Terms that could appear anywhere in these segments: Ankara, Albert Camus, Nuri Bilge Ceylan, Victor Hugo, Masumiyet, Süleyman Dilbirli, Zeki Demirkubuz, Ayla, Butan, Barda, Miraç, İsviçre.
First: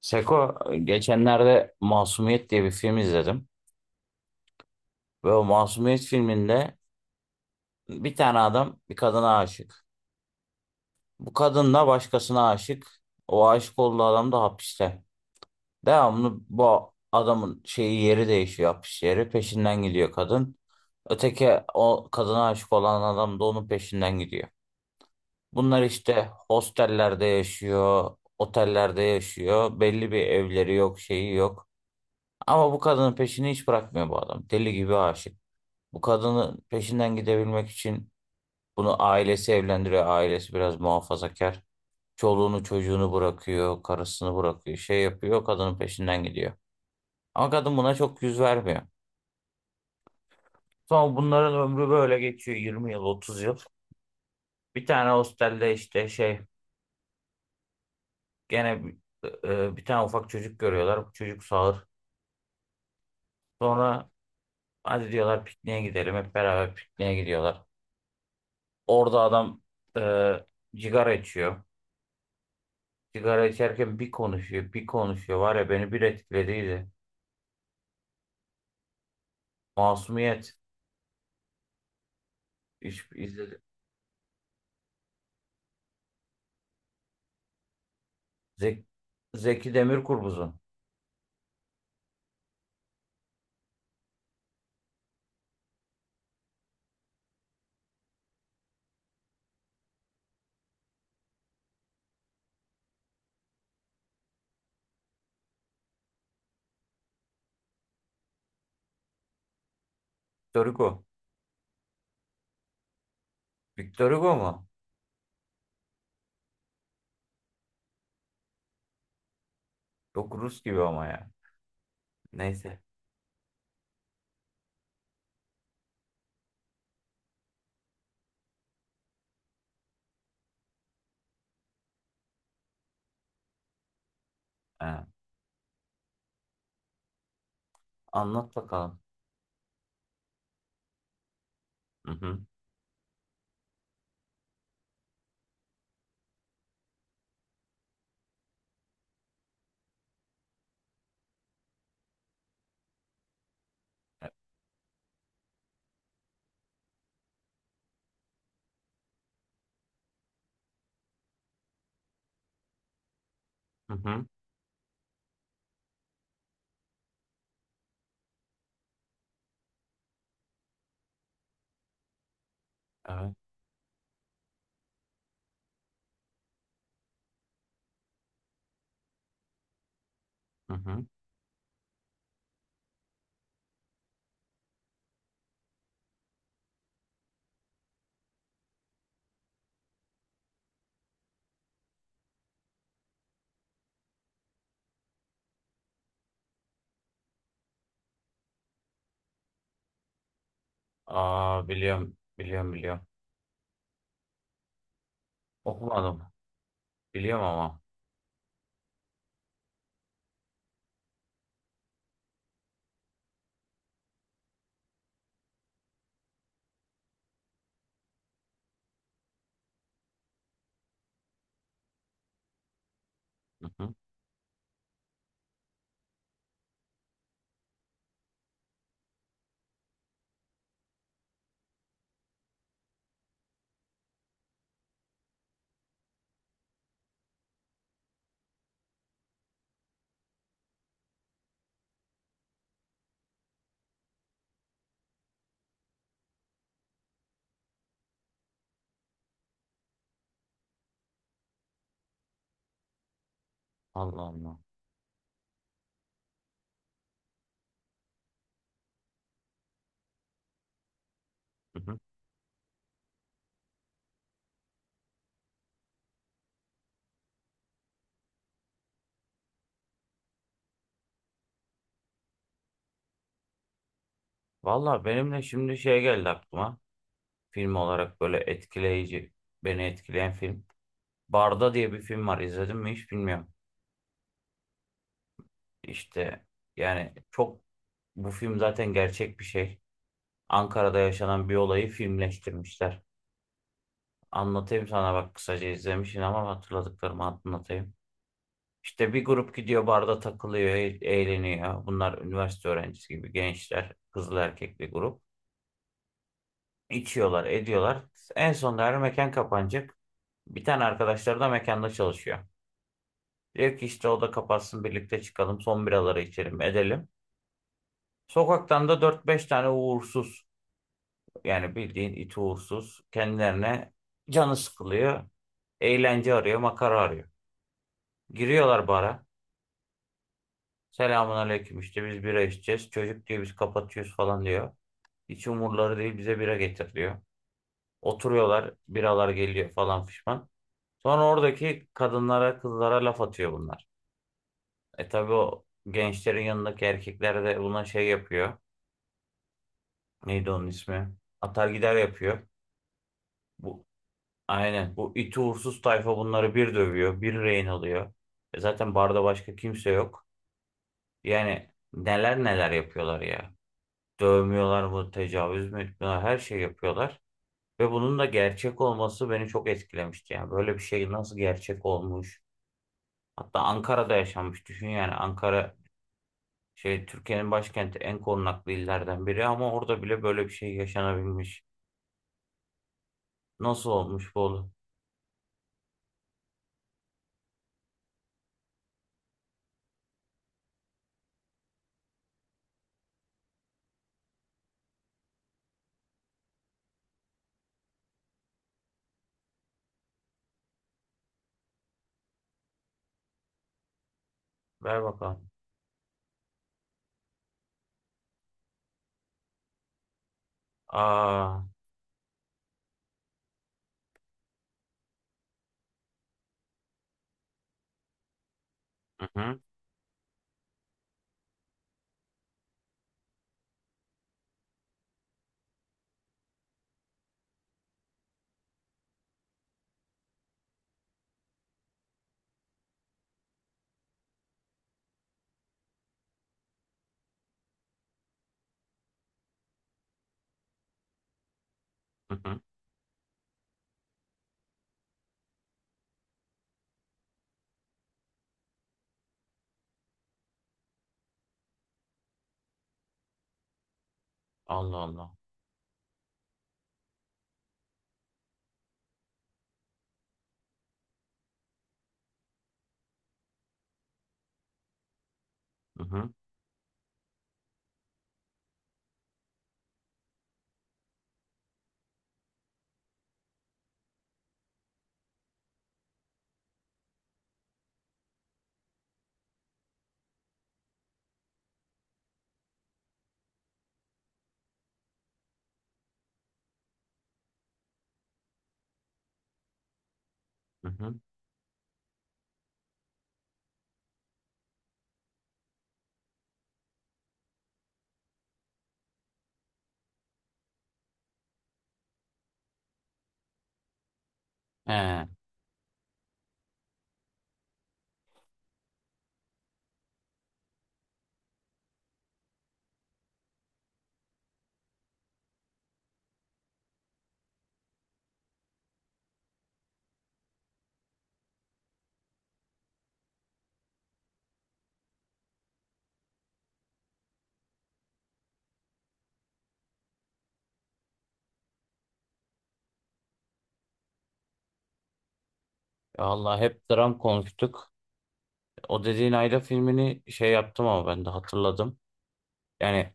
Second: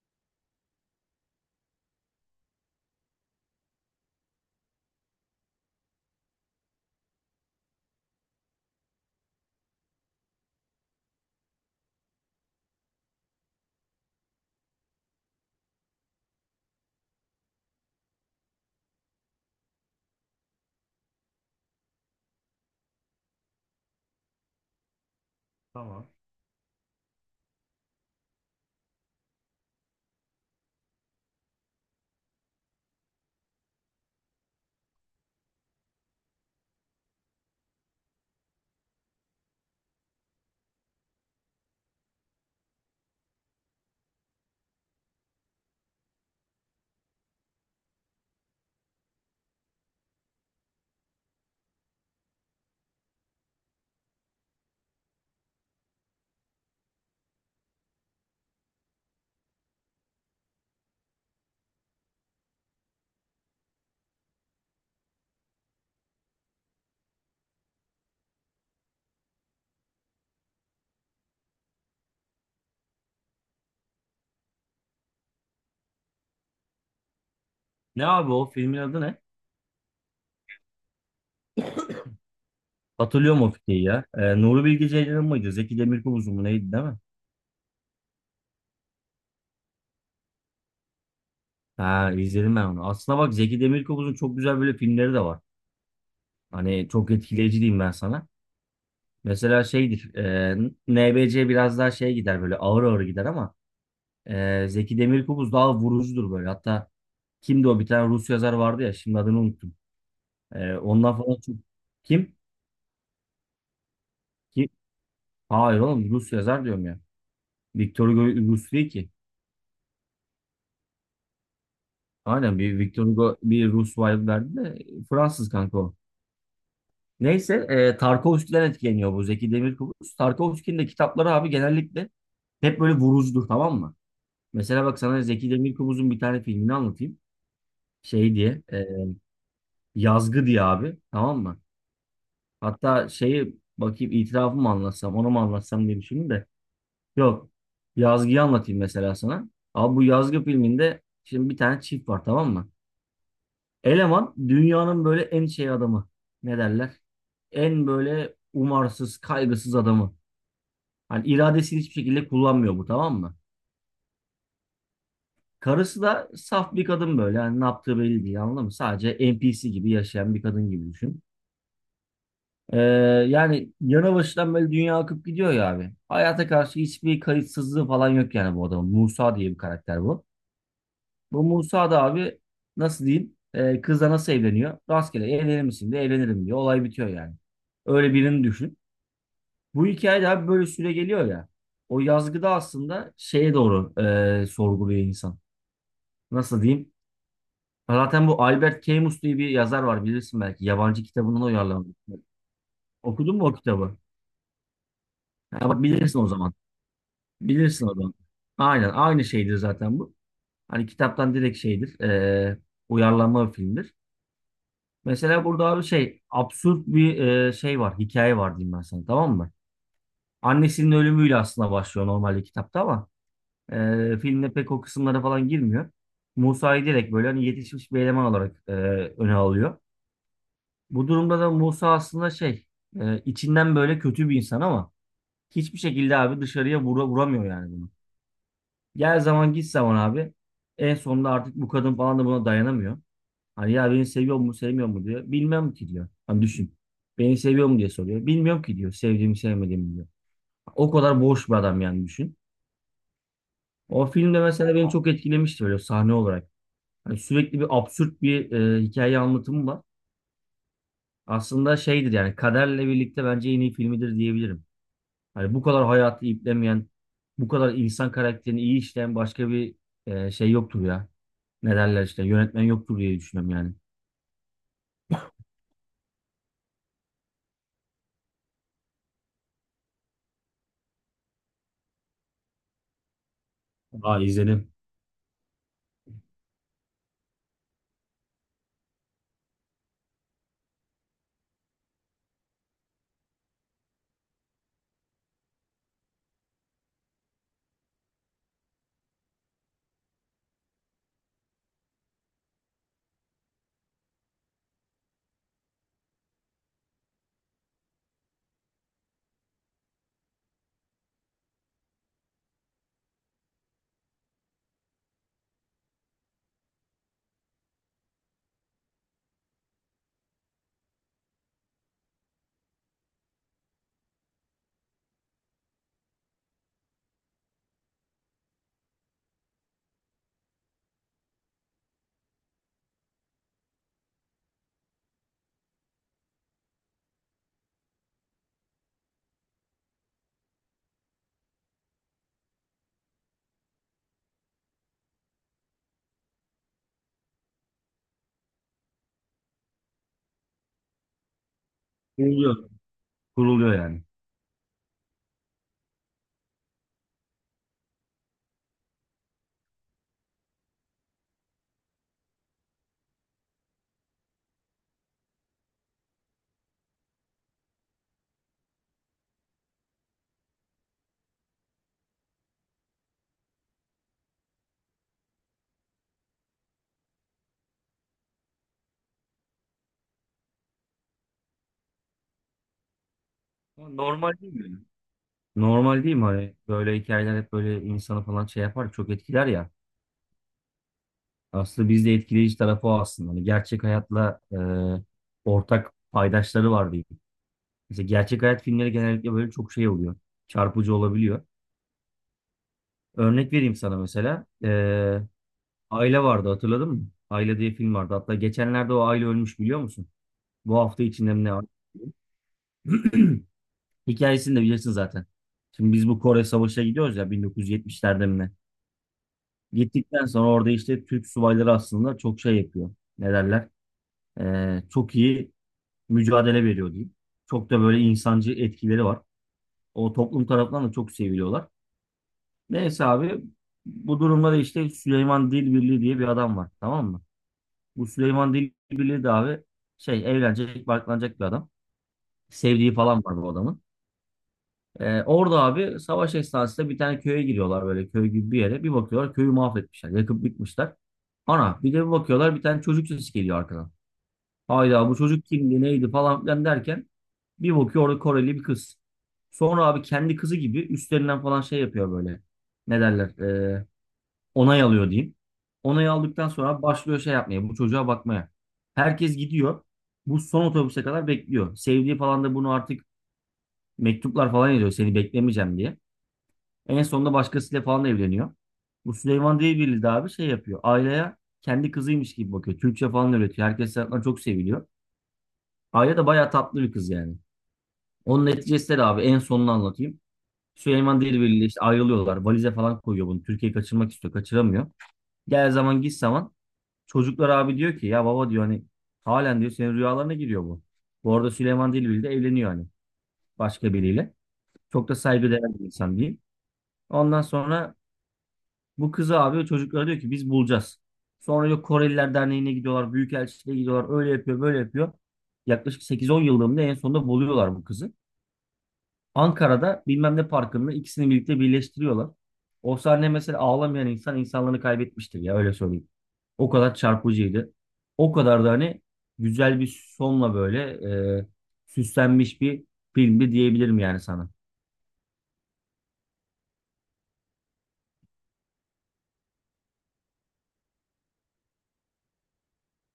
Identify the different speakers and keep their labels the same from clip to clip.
Speaker 1: Seko, geçenlerde Masumiyet diye bir film izledim. Ve o Masumiyet filminde bir tane adam bir kadına aşık. Bu kadın da başkasına aşık. O aşık olduğu adam da hapiste. Devamlı bu adamın şeyi yeri değişiyor hapis yeri. Peşinden gidiyor kadın. Öteki o kadına aşık olan adam da onun peşinden gidiyor. Bunlar
Speaker 2: Tamam.
Speaker 1: işte hostellerde yaşıyor, otellerde yaşıyor. Belli bir evleri yok, şeyi yok. Ama bu kadının peşini hiç bırakmıyor bu adam. Deli gibi aşık. Bu kadının peşinden gidebilmek için bunu ailesi evlendiriyor. Ailesi biraz muhafazakar. Çoluğunu çocuğunu bırakıyor, karısını bırakıyor, şey yapıyor, kadının peşinden gidiyor. Ama kadın buna çok yüz vermiyor. Sonra bunların ömrü böyle geçiyor 20 yıl, 30 yıl. Bir tane hostelde işte şey gene bir bir tane ufak çocuk görüyorlar. Bu çocuk sağır. Sonra hadi diyorlar pikniğe gidelim. Hep beraber pikniğe gidiyorlar. Orada adam e, cigara içiyor. Sigara içerken bir konuşuyor, bir konuşuyor. Var ya beni bir etkilediydi.
Speaker 2: Ne abi o filmin adı ne?
Speaker 1: Masumiyet.
Speaker 2: Hatırlıyorum o
Speaker 1: İzledim.
Speaker 2: fikri ya. Nuri Bilge Ceylan mıydı? Zeki Demirkubuz'un mu neydi değil mi?
Speaker 1: Zek- Zeki Demirkubuz'un.
Speaker 2: Ha izledim ben onu. Aslına bak Zeki Demirkubuz'un çok güzel böyle filmleri de var. Hani çok etkileyici diyeyim ben sana. Mesela şeydir. NBC biraz daha şey gider böyle ağır ağır gider ama Zeki Demirkubuz daha vurucudur böyle. Hatta kimdi o bir tane Rus yazar vardı ya şimdi adını unuttum.
Speaker 1: Victor
Speaker 2: E,
Speaker 1: Hugo.
Speaker 2: ondan falan çok... Kim?
Speaker 1: Victor Hugo mu?
Speaker 2: Kim? Hayır oğlum Rus yazar diyorum ya. Victor Hugo Rus değil ki.
Speaker 1: Yok Rus gibi ama ya.
Speaker 2: Aynen bir
Speaker 1: Neyse.
Speaker 2: Victor Hugo bir Rus vibe verdi de Fransız kanka o. Neyse Tarkovski'den etkileniyor bu Zeki Demirkubuz. Tarkovski'nin de kitapları abi genellikle hep böyle vurucudur, tamam mı? Mesela bak
Speaker 1: Ha,
Speaker 2: sana Zeki Demirkubuz'un bir tane filmini anlatayım. Şey
Speaker 1: Anlat
Speaker 2: diye e,
Speaker 1: bakalım.
Speaker 2: Yazgı diye abi, tamam mı?
Speaker 1: Hı hı.
Speaker 2: Hatta şeyi bakayım, itirafımı mı anlatsam onu mu anlatsam diye düşündüm de. Yok, Yazgı'yı anlatayım mesela sana. Abi bu Yazgı filminde şimdi bir tane çift var, tamam mı? Eleman dünyanın böyle en şey adamı. Ne derler? En böyle umarsız, kaygısız adamı. Hani iradesini hiçbir şekilde kullanmıyor bu, tamam mı?
Speaker 1: Hı hı.
Speaker 2: Karısı da saf bir kadın böyle. Yani ne yaptığı belli değil, anladın mı? Sadece NPC gibi yaşayan bir kadın gibi düşün. Ee,
Speaker 1: Evet.
Speaker 2: yani yana başından böyle dünya akıp gidiyor ya abi. Hayata karşı hiçbir kayıtsızlığı falan yok yani bu adamın. Musa diye bir karakter bu.
Speaker 1: Hı hı.
Speaker 2: Bu Musa da abi nasıl diyeyim? E, kızla nasıl evleniyor? Rastgele evlenir misin de evlenirim diyor. Olay bitiyor yani. Öyle birini düşün. Bu hikaye de abi böyle süre geliyor ya. O yazgıda aslında şeye doğru sorguluyor insan. Nasıl diyeyim? Zaten bu Albert Camus diye bir yazar var, bilirsin belki. Yabancı kitabından
Speaker 1: Aa
Speaker 2: uyarlanmış.
Speaker 1: biliyorum. Biliyorum biliyorum.
Speaker 2: Okudun mu o kitabı? Ha, bak bilirsin
Speaker 1: Okumadım.
Speaker 2: o zaman.
Speaker 1: Biliyorum ama.
Speaker 2: Bilirsin o zaman. Aynen aynı şeydir zaten bu. Hani kitaptan direkt şeydir. Uyarlanma bir filmdir. Mesela burada abi şey absürt bir şey var, hikaye var diyeyim ben sana, tamam mı? Annesinin ölümüyle aslında başlıyor normalde kitapta ama
Speaker 1: Hı hı.
Speaker 2: filmde pek o kısımlara falan girmiyor. Musa'yı direkt böyle hani yetişmiş bir eleman olarak öne alıyor. Bu durumda da Musa aslında şey içinden böyle kötü bir insan ama hiçbir şekilde abi dışarıya vuramıyor yani bunu. Gel zaman git zaman abi, en sonunda artık bu kadın falan da buna dayanamıyor. Hani ya beni seviyor mu sevmiyor mu diyor. Bilmem ki diyor. Hani düşün. Beni seviyor mu diye soruyor. Bilmiyorum ki diyor. Sevdiğimi sevmediğimi diyor. O kadar boş bir adam yani düşün. O
Speaker 1: Allah
Speaker 2: filmde
Speaker 1: Allah.
Speaker 2: mesela beni çok etkilemişti böyle sahne olarak. Hani sürekli bir absürt bir hikaye anlatımı var. Aslında
Speaker 1: Hı hı.
Speaker 2: şeydir yani kaderle birlikte bence en iyi filmidir diyebilirim. Hani bu kadar hayatı iplemeyen, bu kadar insan karakterini iyi işleyen başka bir şey yoktur ya. Ne derler işte, yönetmen yoktur diye düşünüyorum yani.
Speaker 1: Valla benimle şimdi şey geldi aklıma. Film olarak böyle etkileyici, beni etkileyen film. Barda diye bir film var. İzledin mi hiç bilmiyorum.
Speaker 2: Aa, izledim.
Speaker 1: İşte yani çok bu film zaten gerçek bir şey. Ankara'da yaşanan bir olayı filmleştirmişler. Anlatayım sana bak kısaca izlemişsin ama hatırladıklarımı anlatayım. İşte bir grup gidiyor barda takılıyor, eğleniyor. Bunlar üniversite öğrencisi gibi gençler, kızlı erkekli grup. İçiyorlar, ediyorlar. En sonunda her mekan kapanacak. Bir tane arkadaşları da mekanda çalışıyor. Diyor ki işte o da kapatsın birlikte çıkalım, son biraları içelim, edelim. Sokaktan da dört beş tane uğursuz yani bildiğin iti uğursuz kendilerine canı sıkılıyor. Eğlence arıyor, makara arıyor. Giriyorlar bara. Selamun aleyküm işte biz bira içeceğiz. Çocuk diyor biz kapatıyoruz falan diyor. Hiç umurları değil bize bira getir diyor. Oturuyorlar biralar geliyor falan fişman. Sonra oradaki kadınlara kızlara laf atıyor bunlar. E tabi o gençlerin yanındaki erkekler de buna şey yapıyor. Neydi onun ismi? Atar gider yapıyor.
Speaker 2: Kuruluyor. Kuruluyor
Speaker 1: Bu
Speaker 2: yani.
Speaker 1: Aynen. Bu iti uğursuz tayfa bunları bir dövüyor, bir rehin alıyor. E zaten barda başka kimse yok. Yani neler neler yapıyorlar ya. Dövmüyorlar mı, tecavüz mü etmiyorlar, her şey yapıyorlar. Ve bunun da gerçek olması beni çok etkilemişti. Yani böyle bir şey nasıl gerçek olmuş? Hatta Ankara'da yaşanmış. Düşün yani Ankara şey Türkiye'nin başkenti en korunaklı illerden biri ama orada bile böyle bir şey yaşanabilmiş. Nasıl
Speaker 2: Normal
Speaker 1: olmuş bu
Speaker 2: değil
Speaker 1: oğlum?
Speaker 2: mi? Normal değil mi? Hani böyle hikayeler hep böyle insanı falan şey yapar, çok etkiler ya. Aslında bizde etkileyici tarafı o aslında. Hani gerçek hayatla ortak paydaşları var diyeyim. Mesela gerçek hayat filmleri genellikle böyle çok şey oluyor. Çarpıcı olabiliyor. Örnek vereyim sana mesela. E,
Speaker 1: Ver bakalım.
Speaker 2: Aile vardı hatırladın mı? Aile diye film vardı. Hatta geçenlerde o aile ölmüş biliyor musun? Bu hafta içinde mi ne
Speaker 1: Aa,
Speaker 2: var? Hikayesini de bilirsin zaten. Şimdi biz bu Kore Savaşı'na gidiyoruz ya, 1970'lerde mi ne?
Speaker 1: hı hı,
Speaker 2: Gittikten sonra orada işte Türk subayları aslında çok şey yapıyor. Ne derler? Çok iyi mücadele veriyor diyeyim. Çok da böyle insancı etkileri var. O toplum tarafından da çok seviliyorlar. Neyse abi, bu durumda da işte Süleyman Dilbirli diye bir adam var. Tamam mı? Bu Süleyman Dilbirli de abi şey, evlenecek, barklanacak bir adam.
Speaker 1: hı hı.
Speaker 2: Sevdiği falan var bu adamın. Orada abi savaş esnasında bir tane köye giriyorlar böyle, köy gibi bir yere. Bir bakıyorlar köyü mahvetmişler. Yakıp bitmişler. Ana bir de bir bakıyorlar bir tane çocuk sesi geliyor arkadan.
Speaker 1: Allah
Speaker 2: Hayda, bu
Speaker 1: Allah.
Speaker 2: çocuk kimdi neydi falan filan derken bir bakıyor orada Koreli bir kız. Sonra abi kendi kızı gibi üstlerinden falan şey yapıyor böyle. Ne derler? Onay alıyor diyeyim.
Speaker 1: Hı
Speaker 2: Onay
Speaker 1: hı.
Speaker 2: aldıktan sonra başlıyor şey yapmaya, bu çocuğa bakmaya. Herkes gidiyor. Bu son otobüse kadar bekliyor. Sevdiği falan da bunu artık mektuplar falan yazıyor seni beklemeyeceğim diye. En sonunda başkasıyla falan evleniyor. Bu Süleyman Demirel de abi şey yapıyor. Ayla'ya kendi kızıymış gibi bakıyor. Türkçe falan öğretiyor. Herkes tarafından çok seviliyor. Ayla da bayağı tatlı bir kız yani. Onun neticesi de abi en sonunu anlatayım.
Speaker 1: Hı hı.
Speaker 2: Süleyman Demirel ile işte ayrılıyorlar. Valize falan koyuyor bunu. Türkiye'yi kaçırmak istiyor. Kaçıramıyor. Gel zaman git zaman. Çocuklar abi diyor ki ya baba diyor, hani halen diyor senin rüyalarına giriyor bu. Bu arada Süleyman Demirel de evleniyor hani başka biriyle. Çok da
Speaker 1: He,
Speaker 2: saygıdeğer bir insan diyeyim. Ondan sonra bu kızı abi çocuklara diyor ki biz bulacağız. Sonra yok, Koreliler Derneği'ne gidiyorlar. Büyükelçiliğe gidiyorlar. Öyle yapıyor böyle yapıyor. Yaklaşık 8-10 yıllığında en sonunda buluyorlar bu kızı. Ankara'da bilmem ne parkında ikisini birlikte birleştiriyorlar. O sahne mesela ağlamayan insan insanlığını kaybetmiştir ya, öyle söyleyeyim. O kadar çarpıcıydı. O kadar da hani güzel bir sonla böyle e, süslenmiş bir filmdi diyebilirim yani sana.
Speaker 1: vallahi hep dram konuştuk. O dediğin Ayla filmini şey yaptım ama ben de hatırladım. Yani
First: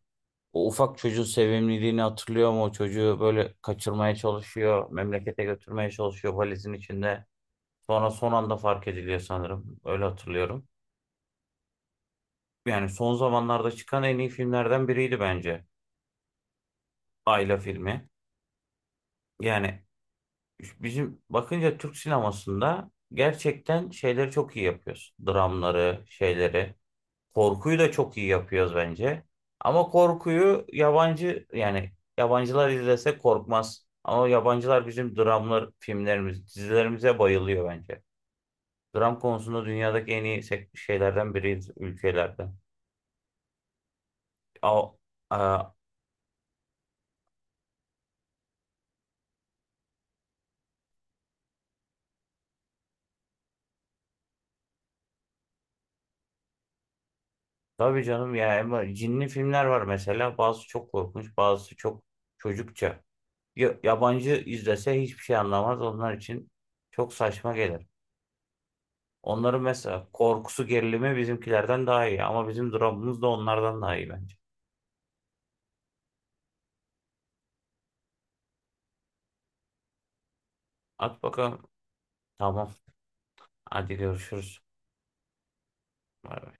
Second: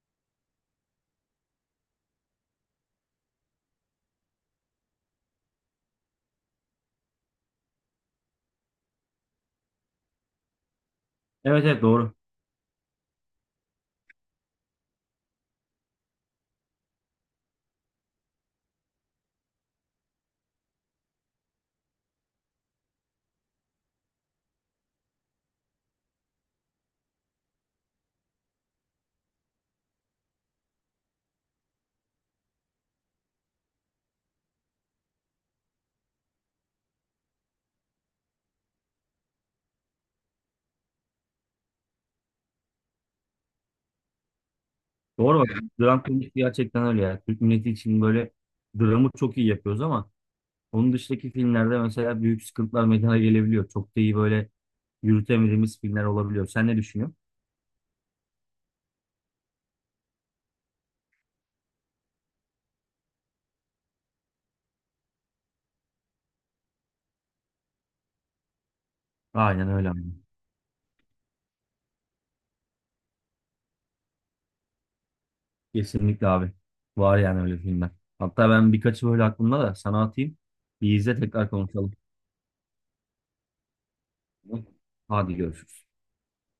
Speaker 1: o ufak çocuğun sevimliliğini hatırlıyor mu? O çocuğu böyle kaçırmaya çalışıyor, memlekete götürmeye çalışıyor valizin içinde. Sonra son anda fark ediliyor sanırım. Öyle hatırlıyorum.
Speaker 2: Evet evet, doğru.
Speaker 1: Yani son zamanlarda çıkan en iyi filmlerden biriydi bence Ayla filmi. Yani bizim bakınca Türk sinemasında gerçekten şeyleri çok iyi yapıyoruz. Dramları, şeyleri. Korkuyu da çok iyi yapıyoruz bence. Ama korkuyu yabancı yani yabancılar izlese korkmaz. Ama yabancılar bizim dramlar, filmlerimiz, dizilerimize bayılıyor bence. Dram konusunda dünyadaki en iyi şeylerden biriyiz ülkelerden. A,
Speaker 2: Doğru bak.
Speaker 1: a,
Speaker 2: Dram konusu gerçekten öyle ya. Türk milleti için böyle dramı çok iyi yapıyoruz ama onun dışındaki filmlerde mesela büyük sıkıntılar meydana gelebiliyor. Çok da iyi böyle yürütemediğimiz filmler olabiliyor. Sen ne düşünüyorsun?
Speaker 1: tabii canım ya ama cinli filmler var mesela. Bazısı çok korkunç, bazısı çok çocukça. Yabancı izlese hiçbir şey anlamaz. Onlar için çok saçma gelir. Onların
Speaker 2: Aynen öyle abi.
Speaker 1: mesela korkusu gerilimi bizimkilerden daha iyi ama bizim dramımız da onlardan daha iyi bence.
Speaker 2: Kesinlikle abi. Var yani öyle filmler. Hatta ben birkaçı böyle aklımda da sana atayım. Bir izle
Speaker 1: At
Speaker 2: tekrar
Speaker 1: bakalım.
Speaker 2: konuşalım.
Speaker 1: Tamam. Hadi görüşürüz.
Speaker 2: Hadi görüşürüz.
Speaker 1: Bay bay.